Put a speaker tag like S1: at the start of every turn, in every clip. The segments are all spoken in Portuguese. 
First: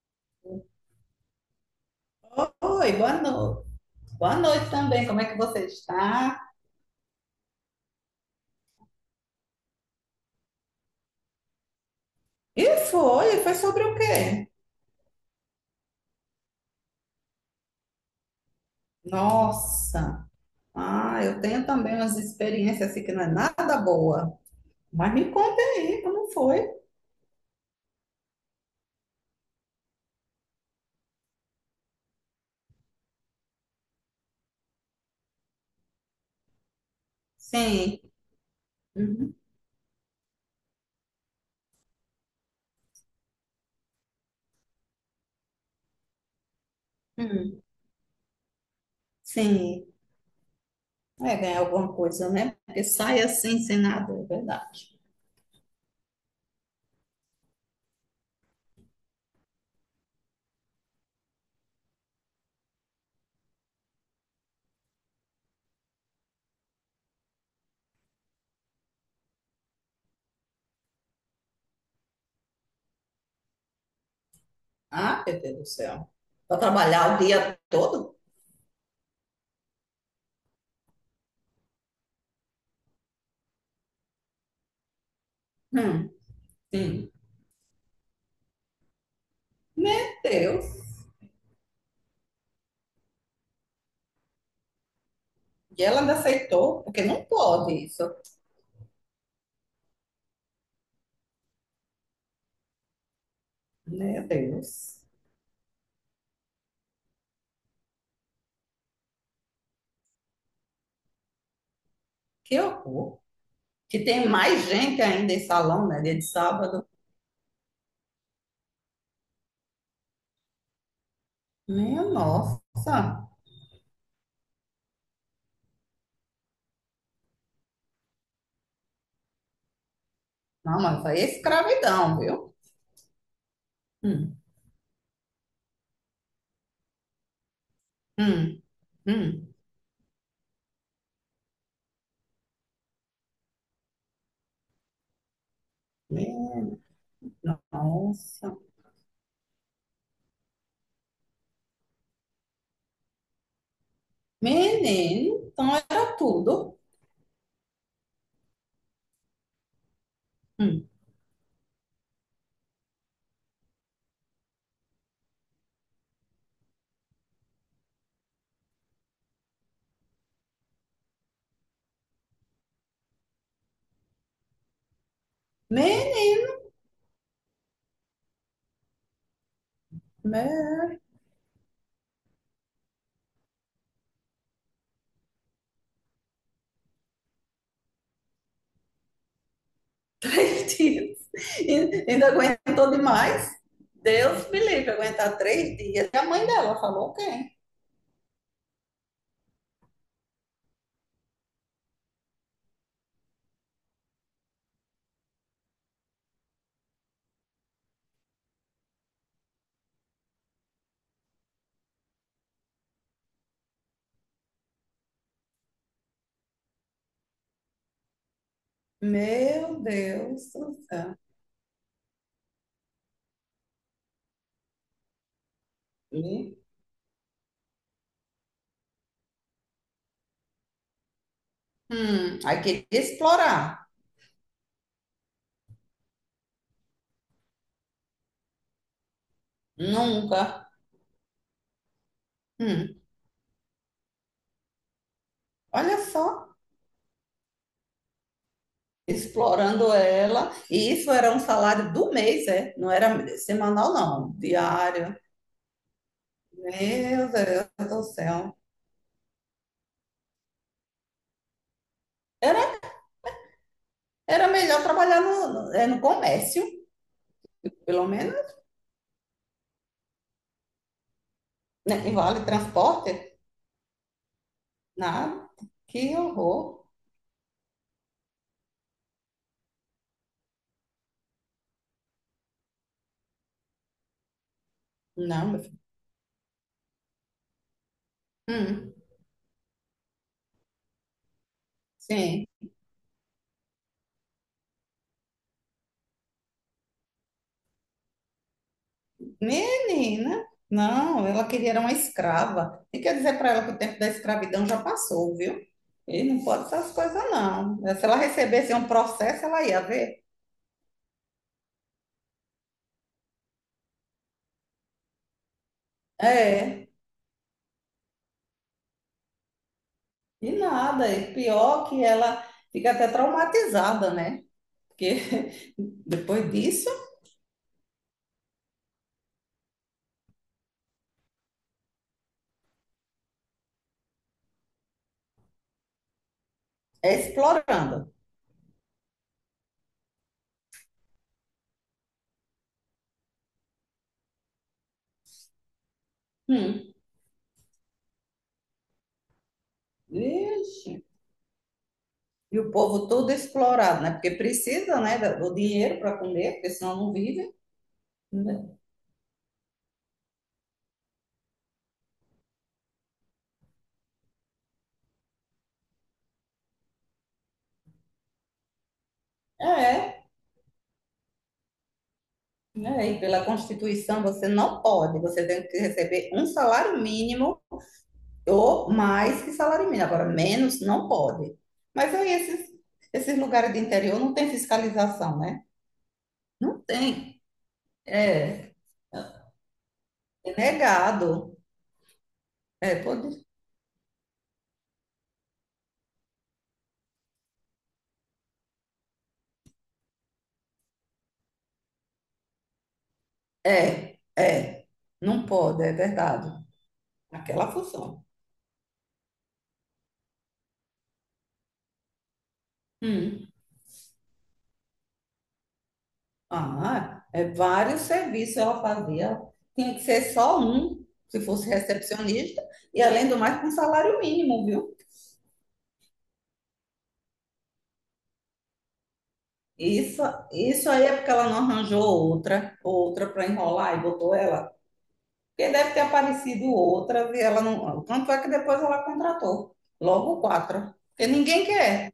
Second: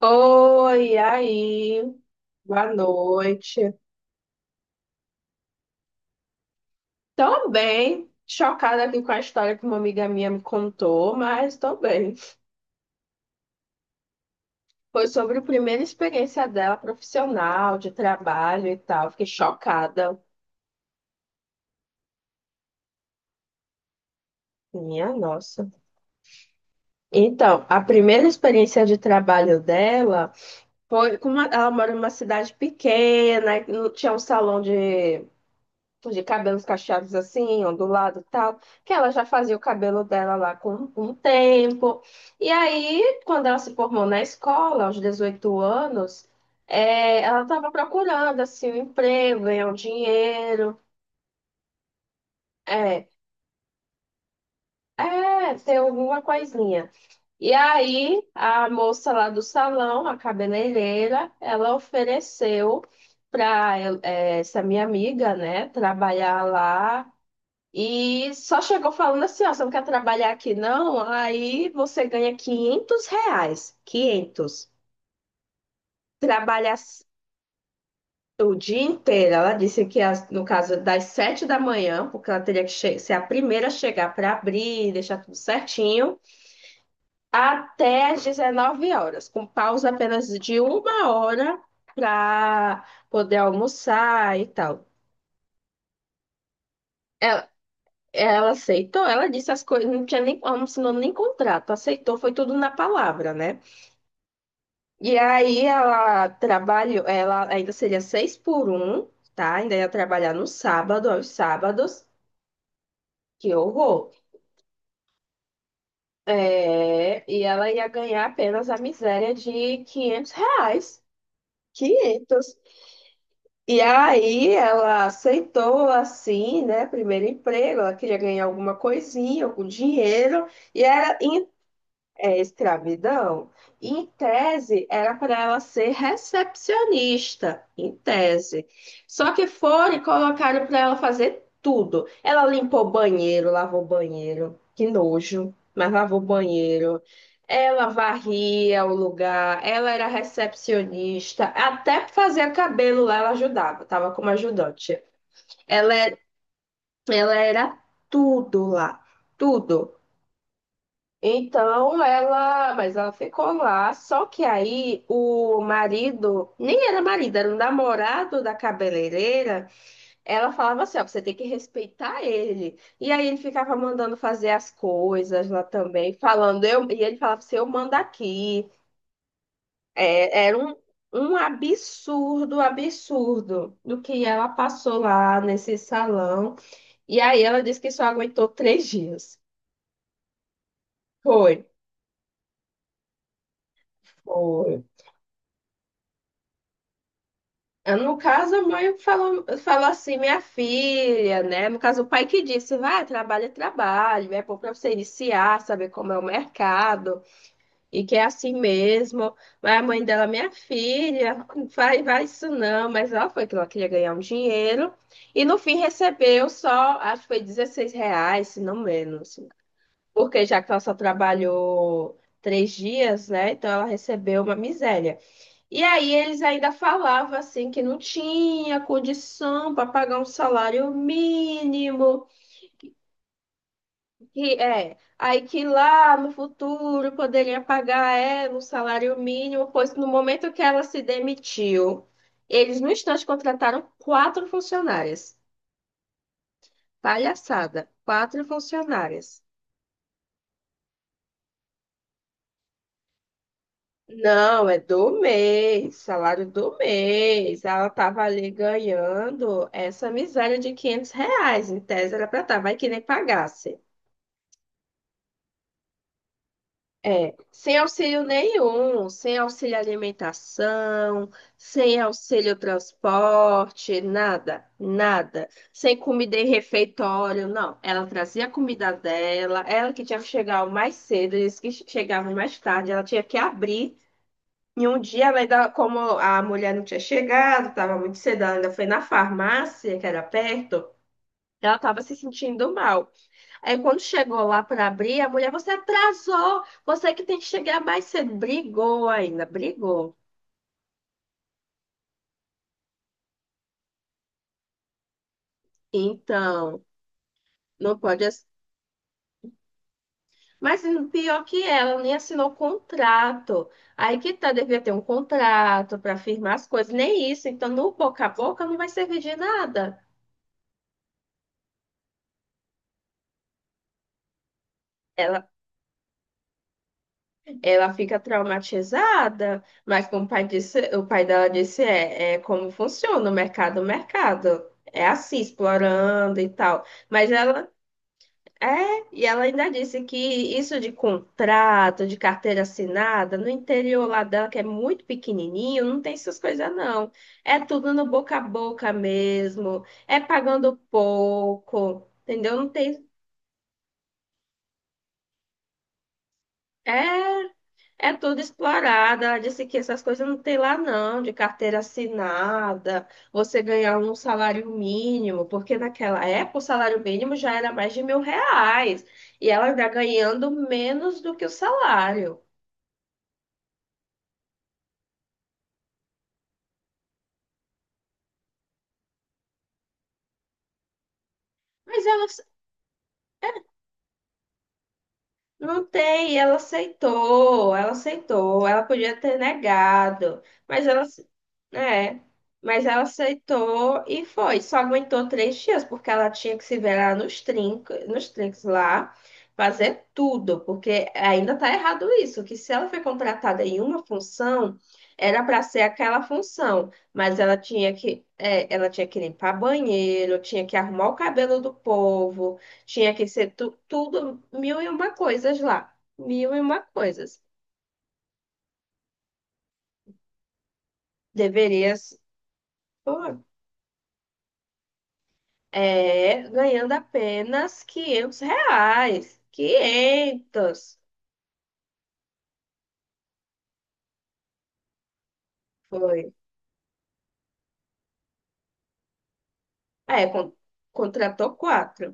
S1: Oi, e aí, boa
S2: Oi, boa noite.
S1: noite.
S2: Boa noite também. Como é que você está?
S1: Tô bem, chocada aqui com a história que uma amiga minha me contou, mas tô bem.
S2: E foi sobre o quê?
S1: Foi sobre a primeira experiência dela profissional, de trabalho e tal. Fiquei chocada.
S2: Nossa. Ah, eu tenho também umas experiências assim que não é nada boa.
S1: Minha
S2: Mas me conta
S1: nossa.
S2: aí, como foi?
S1: Então, a primeira experiência de trabalho dela foi com uma, ela mora numa cidade pequena, não tinha um salão de tipo, de cabelos cacheados assim,
S2: Sim.
S1: ondulado e tal, que ela já
S2: Uhum.
S1: fazia o cabelo dela lá com, um tempo. E aí, quando ela se formou na escola, aos 18 anos, é, ela
S2: Hum.
S1: estava procurando assim, um emprego, ganhar um
S2: Sim.
S1: dinheiro,
S2: É ganhar alguma coisa, né? Porque
S1: é,
S2: sai assim sem nada, é verdade.
S1: é, ter alguma coisinha. E aí, a moça lá do salão, a cabeleireira, ela ofereceu para essa minha amiga, né, trabalhar lá. E só chegou falando assim, ó, você não quer trabalhar aqui não? Aí você ganha R$ 500, 500.
S2: Ah, meu Deus do céu. Para
S1: Trabalha
S2: trabalhar o dia todo?
S1: o dia inteiro. Ela disse que no caso das 7 da manhã, porque ela teria que ser a primeira a chegar para abrir, deixar tudo
S2: Hum,
S1: certinho,
S2: sim.
S1: até as 19 horas, com pausa
S2: Meu
S1: apenas de
S2: Deus.
S1: uma hora para poder almoçar e tal.
S2: E ela ainda aceitou, porque não
S1: É,
S2: pode isso.
S1: ela aceitou, ela disse as coisas, não tinha nem, ela não assinou nem contrato, aceitou, foi tudo na palavra, né?
S2: Meu Deus.
S1: E aí ela trabalhou, ela ainda seria seis por um, tá? Ainda ia trabalhar no sábado, aos sábados,
S2: Que horror!
S1: que
S2: Que
S1: horror.
S2: tem mais gente ainda em salão, né? Dia de sábado.
S1: É, e ela ia ganhar apenas a miséria de R$ 500,
S2: Minha
S1: quinhentos.
S2: nossa!
S1: E aí ela aceitou, assim, né? Primeiro emprego, ela queria ganhar alguma coisinha, algum dinheiro,
S2: Não,
S1: e
S2: mas isso
S1: era.
S2: aí é escravidão,
S1: É
S2: viu?
S1: escravidão. Em
S2: Hum,
S1: tese, era para ela ser recepcionista, em
S2: hum,
S1: tese. Só que
S2: hum.
S1: foram e colocaram para ela fazer tudo. Ela limpou banheiro, lavou banheiro, que nojo, mas lavou
S2: Minha
S1: banheiro. Ela
S2: nossa!
S1: varria o lugar, ela era recepcionista, até fazer cabelo lá ela ajudava, estava como ajudante.
S2: Menino, então
S1: Ela,
S2: era
S1: é-
S2: tudo.
S1: ela era tudo lá, tudo.
S2: Hum.
S1: Então ela, mas ela ficou lá, só que aí o marido, nem era marido, era o namorado da cabeleireira. Ela falava assim: ó, você tem que respeitar ele. E aí ele ficava mandando fazer as coisas lá também,
S2: Menino,
S1: falando, e ele falava assim: eu mando aqui. É, era um,
S2: né?
S1: um absurdo, absurdo do que ela passou lá nesse salão. E aí ela disse que só aguentou 3 dias.
S2: Três dias.
S1: Foi.
S2: E- ainda aguentou demais. Deus me
S1: Foi.
S2: livre, aguentar três dias. E a mãe dela falou quem?
S1: Ah, no caso, a mãe falou, falou assim, minha filha, né? No caso, o pai que disse, vai, trabalho, é bom para você iniciar, saber como é o mercado, e que é assim mesmo. Mas a mãe dela, minha filha, não vai, vai isso não, mas ela foi que ela queria ganhar um dinheiro, e no fim recebeu só, acho que foi R$ 16, se não menos,
S2: Meu
S1: porque
S2: Deus
S1: já que
S2: do
S1: ela só
S2: céu.
S1: trabalhou 3 dias, né? Então ela recebeu uma miséria. E aí eles
S2: Hum.
S1: ainda falavam assim que não tinha condição para pagar um salário mínimo,
S2: Hum. Aí queria explorar.
S1: que é, aí que lá no futuro poderia pagar ela um salário mínimo, pois no momento que
S2: Nunca.
S1: ela se demitiu, eles no
S2: Hum,
S1: instante contrataram quatro funcionárias.
S2: Olha só,
S1: Palhaçada, quatro funcionárias.
S2: explorando ela. E isso era um salário do mês, é? Não era semanal, não,
S1: Não, é
S2: diário.
S1: do mês, salário do
S2: Meu
S1: mês.
S2: Deus
S1: Ela
S2: do
S1: tava ali
S2: céu.
S1: ganhando essa miséria de R$ 500. Em tese era para estar,
S2: Era,
S1: vai que nem pagasse.
S2: era melhor trabalhar no, é, no comércio,
S1: É, sem
S2: pelo
S1: auxílio
S2: menos,
S1: nenhum, sem auxílio alimentação, sem
S2: né? E vale
S1: auxílio
S2: transporte?
S1: transporte, nada, nada.
S2: Nada.
S1: Sem
S2: Que
S1: comida em
S2: horror.
S1: refeitório, não. Ela trazia a comida dela, ela que tinha que chegar mais cedo, eles que chegavam mais tarde, ela tinha que abrir. E um dia ela
S2: Não, meu
S1: ainda,
S2: filho.
S1: como a mulher não tinha chegado, estava muito cedo, ela ainda foi
S2: Hum,
S1: na farmácia, que era perto, ela estava se
S2: sim.
S1: sentindo mal. Aí quando chegou lá para abrir, a mulher, você atrasou, você que tem que chegar mais cedo. Brigou ainda, brigou.
S2: Menina, não, ela queria era uma escrava. E quer dizer para ela que o tempo da escravidão já passou, viu? E não pode
S1: Então,
S2: essas coisas, não.
S1: não
S2: Se ela
S1: pode.
S2: recebesse um processo, ela ia ver.
S1: Mas pior que ela, nem assinou contrato. Aí que tá, devia ter um contrato para firmar as
S2: É,
S1: coisas, nem isso. Então, no boca a boca não vai servir de nada.
S2: e nada. E pior que ela fica até traumatizada, né? Porque
S1: Ela
S2: depois disso
S1: Ela fica traumatizada, mas como o pai disse, o pai dela disse, é, é como funciona o mercado, o mercado. É assim, explorando e tal.
S2: é
S1: Mas ela
S2: explorando.
S1: é, e ela ainda disse que isso de contrato, de carteira assinada, no interior lá dela, que é muito pequenininho, não tem essas coisas
S2: Hum.
S1: não. É tudo no boca a boca mesmo, é pagando
S2: Vixe.
S1: pouco, entendeu?
S2: E
S1: Não
S2: o povo
S1: tem.
S2: todo explorado, né? Porque precisa, né, do dinheiro para comer, porque senão não vive.
S1: É. É tudo
S2: Né?
S1: explorada. Ela disse que essas coisas não tem lá, não, de carteira assinada, você ganhar um salário mínimo, porque naquela época o salário mínimo já era mais de R$ 1.000, e ela ainda
S2: É,
S1: ganhando menos do que o salário.
S2: né? E pela Constituição você não pode, você tem que receber um salário mínimo ou mais que salário mínimo, agora menos não pode.
S1: Mas
S2: Mas
S1: ela.
S2: aí esses lugares de interior não tem fiscalização, né?
S1: Não tem, e ela
S2: Não tem.
S1: aceitou, ela aceitou,
S2: É,
S1: ela podia ter negado,
S2: é
S1: mas ela, ace-
S2: negado.
S1: é, mas
S2: É,
S1: ela
S2: pode.
S1: aceitou e foi, só aguentou 3 dias, porque ela tinha que se ver lá nos trincos, nos trinques lá, fazer tudo, porque ainda tá errado isso, que se ela foi contratada em uma
S2: É,
S1: função,
S2: é.
S1: era
S2: Não
S1: para ser
S2: pode, é
S1: aquela
S2: verdade.
S1: função, mas ela
S2: Aquela
S1: tinha
S2: função.
S1: que, é, ela tinha que limpar banheiro, tinha que arrumar o cabelo do povo, tinha que
S2: Hum.
S1: ser tudo, mil e uma coisas lá. Mil e uma
S2: Ah,
S1: coisas.
S2: é vários serviços ela fazia. Tinha que ser só um, se fosse
S1: Deverias,
S2: recepcionista, e além do
S1: pô,
S2: mais, com salário mínimo, viu?
S1: é, ganhando apenas R$ 500.
S2: Isso, isso
S1: Quinhentos.
S2: aí é porque ela não arranjou outra para enrolar e botou ela. Porque deve ter
S1: Foi.
S2: aparecido outra e ela não. Tanto é que depois ela contratou.
S1: É,
S2: Logo quatro. Porque
S1: contratou
S2: ninguém
S1: quatro.
S2: quer.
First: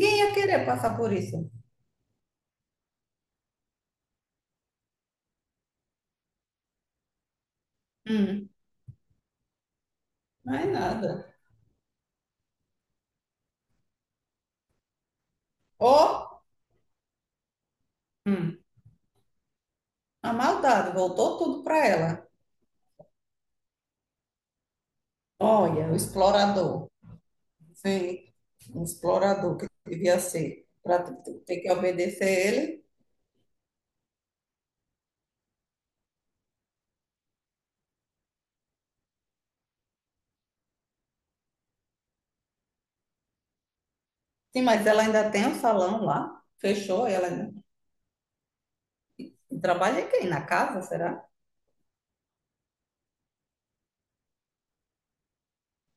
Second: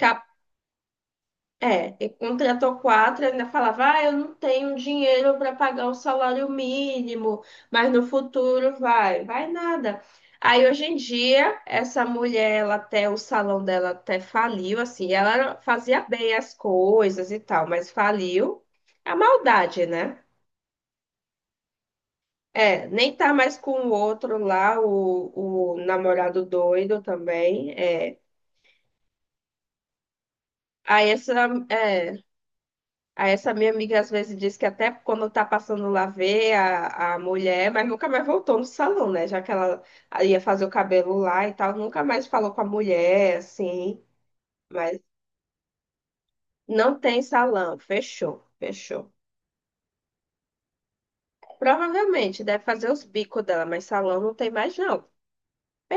S1: Tá.
S2: ia querer passar por isso.
S1: É, e contratou quatro, ainda falava, ah, eu não tenho dinheiro para pagar o salário mínimo, mas no
S2: Hum,
S1: futuro vai, vai nada.
S2: não
S1: Aí
S2: é
S1: hoje em
S2: nada.
S1: dia, essa mulher, ela até, o salão dela até faliu, assim, ela fazia bem
S2: Ó,
S1: as coisas e tal, mas
S2: hum,
S1: faliu a maldade, né?
S2: a maldade voltou tudo para ela.
S1: É, nem tá mais com o outro lá, o
S2: Olha, o
S1: namorado
S2: explorador.
S1: doido também, é.
S2: Sim, um explorador que devia ser. Para
S1: Aí essa,
S2: ter que
S1: é,
S2: obedecer ele.
S1: Aí essa minha amiga às vezes diz que até quando tá passando lá vê a mulher, mas nunca mais voltou no salão, né? Já que ela ia fazer o cabelo lá e tal, nunca mais falou com a mulher, assim.
S2: Sim, mas
S1: Mas
S2: ela ainda tem o salão lá.
S1: não
S2: Fechou,
S1: tem
S2: ela ainda.
S1: salão, fechou, fechou.
S2: Quem trabalha em quem? Na casa, será?
S1: Provavelmente deve fazer os bicos dela, mas salão não tem mais não.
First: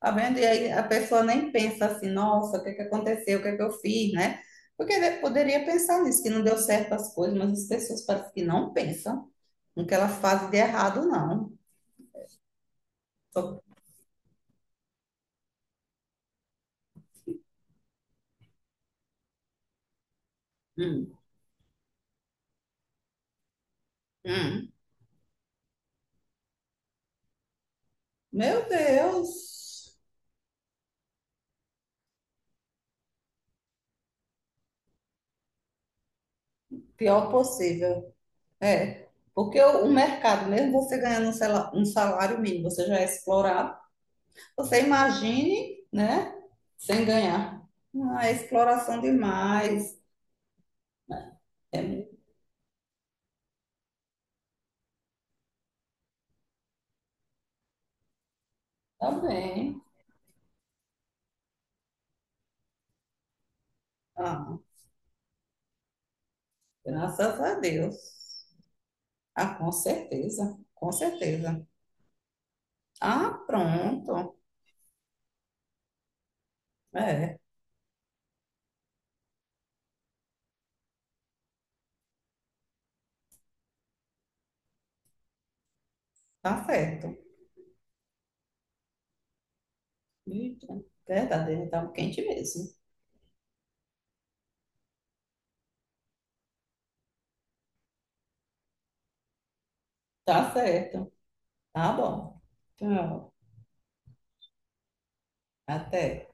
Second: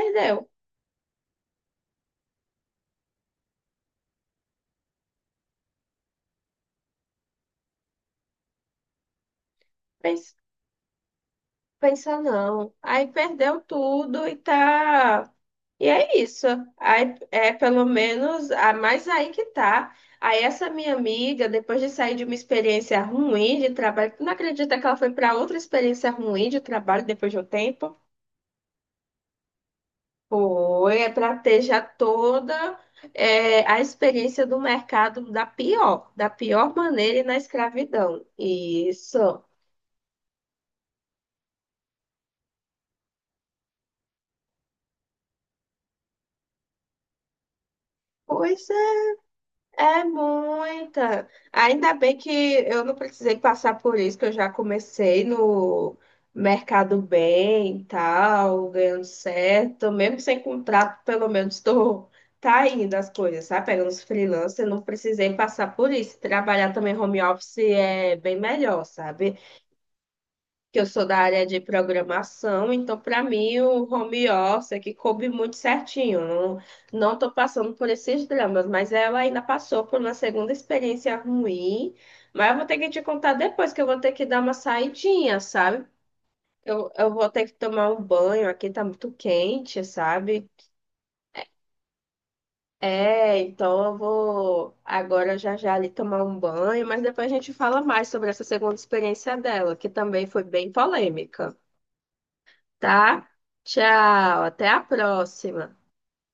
S2: Tá vendo? E aí a pessoa nem pensa assim, nossa, o que que aconteceu? O que que eu fiz, né? Porque ele poderia pensar nisso, que não deu certo as coisas, mas as pessoas parecem que não pensam no que elas
S1: pensa,
S2: fazem de errado, não.
S1: pensa não. Aí perdeu
S2: Só-
S1: tudo e tá. E é isso. Aí, é pelo menos, a mais aí que tá. Aí essa minha
S2: hum,
S1: amiga, depois de sair de uma experiência ruim de trabalho, tu não
S2: hum.
S1: acredita que ela foi para outra experiência ruim de trabalho depois de um tempo?
S2: Meu Deus!
S1: Foi, é para ter já toda a experiência do mercado da pior maneira e
S2: Pior
S1: na
S2: possível.
S1: escravidão.
S2: É.
S1: Isso.
S2: Porque o mercado, mesmo você ganhando um sala- um salário mínimo, você já é explorado. Você imagine, né? Sem ganhar. Ah, é
S1: Pois é.
S2: exploração demais.
S1: É muita. Ainda
S2: É.
S1: bem que eu não precisei passar por isso, que eu já comecei no mercado bem e tal, ganhando
S2: Tá bem.
S1: certo, mesmo sem contrato, pelo menos estou tá indo as coisas, sabe? Pegando os freelancers,
S2: Ah,
S1: eu não precisei passar por isso. Trabalhar também home
S2: graças a
S1: office
S2: Deus.
S1: é bem melhor, sabe?
S2: Ah, com certeza,
S1: Que eu
S2: com
S1: sou da área de
S2: certeza.
S1: programação, então para
S2: Ah,
S1: mim o home
S2: pronto.
S1: office é que coube muito certinho. Não, não estou
S2: É,
S1: passando por esses dramas, mas ela ainda passou por uma segunda experiência ruim, mas eu vou ter que te contar depois que eu vou ter que dar uma saidinha, sabe?
S2: tá
S1: Eu
S2: certo.
S1: vou ter que tomar um banho, aqui tá muito quente, sabe?
S2: Eita, verdade, ele tá quente mesmo.
S1: É, então eu vou agora já já ali tomar um banho, mas depois a gente fala mais sobre essa segunda experiência dela, que também foi
S2: Tá
S1: bem
S2: certo.
S1: polêmica.
S2: Tá bom.
S1: Tá?
S2: Tchau.
S1: Tchau, até a próxima.
S2: Até.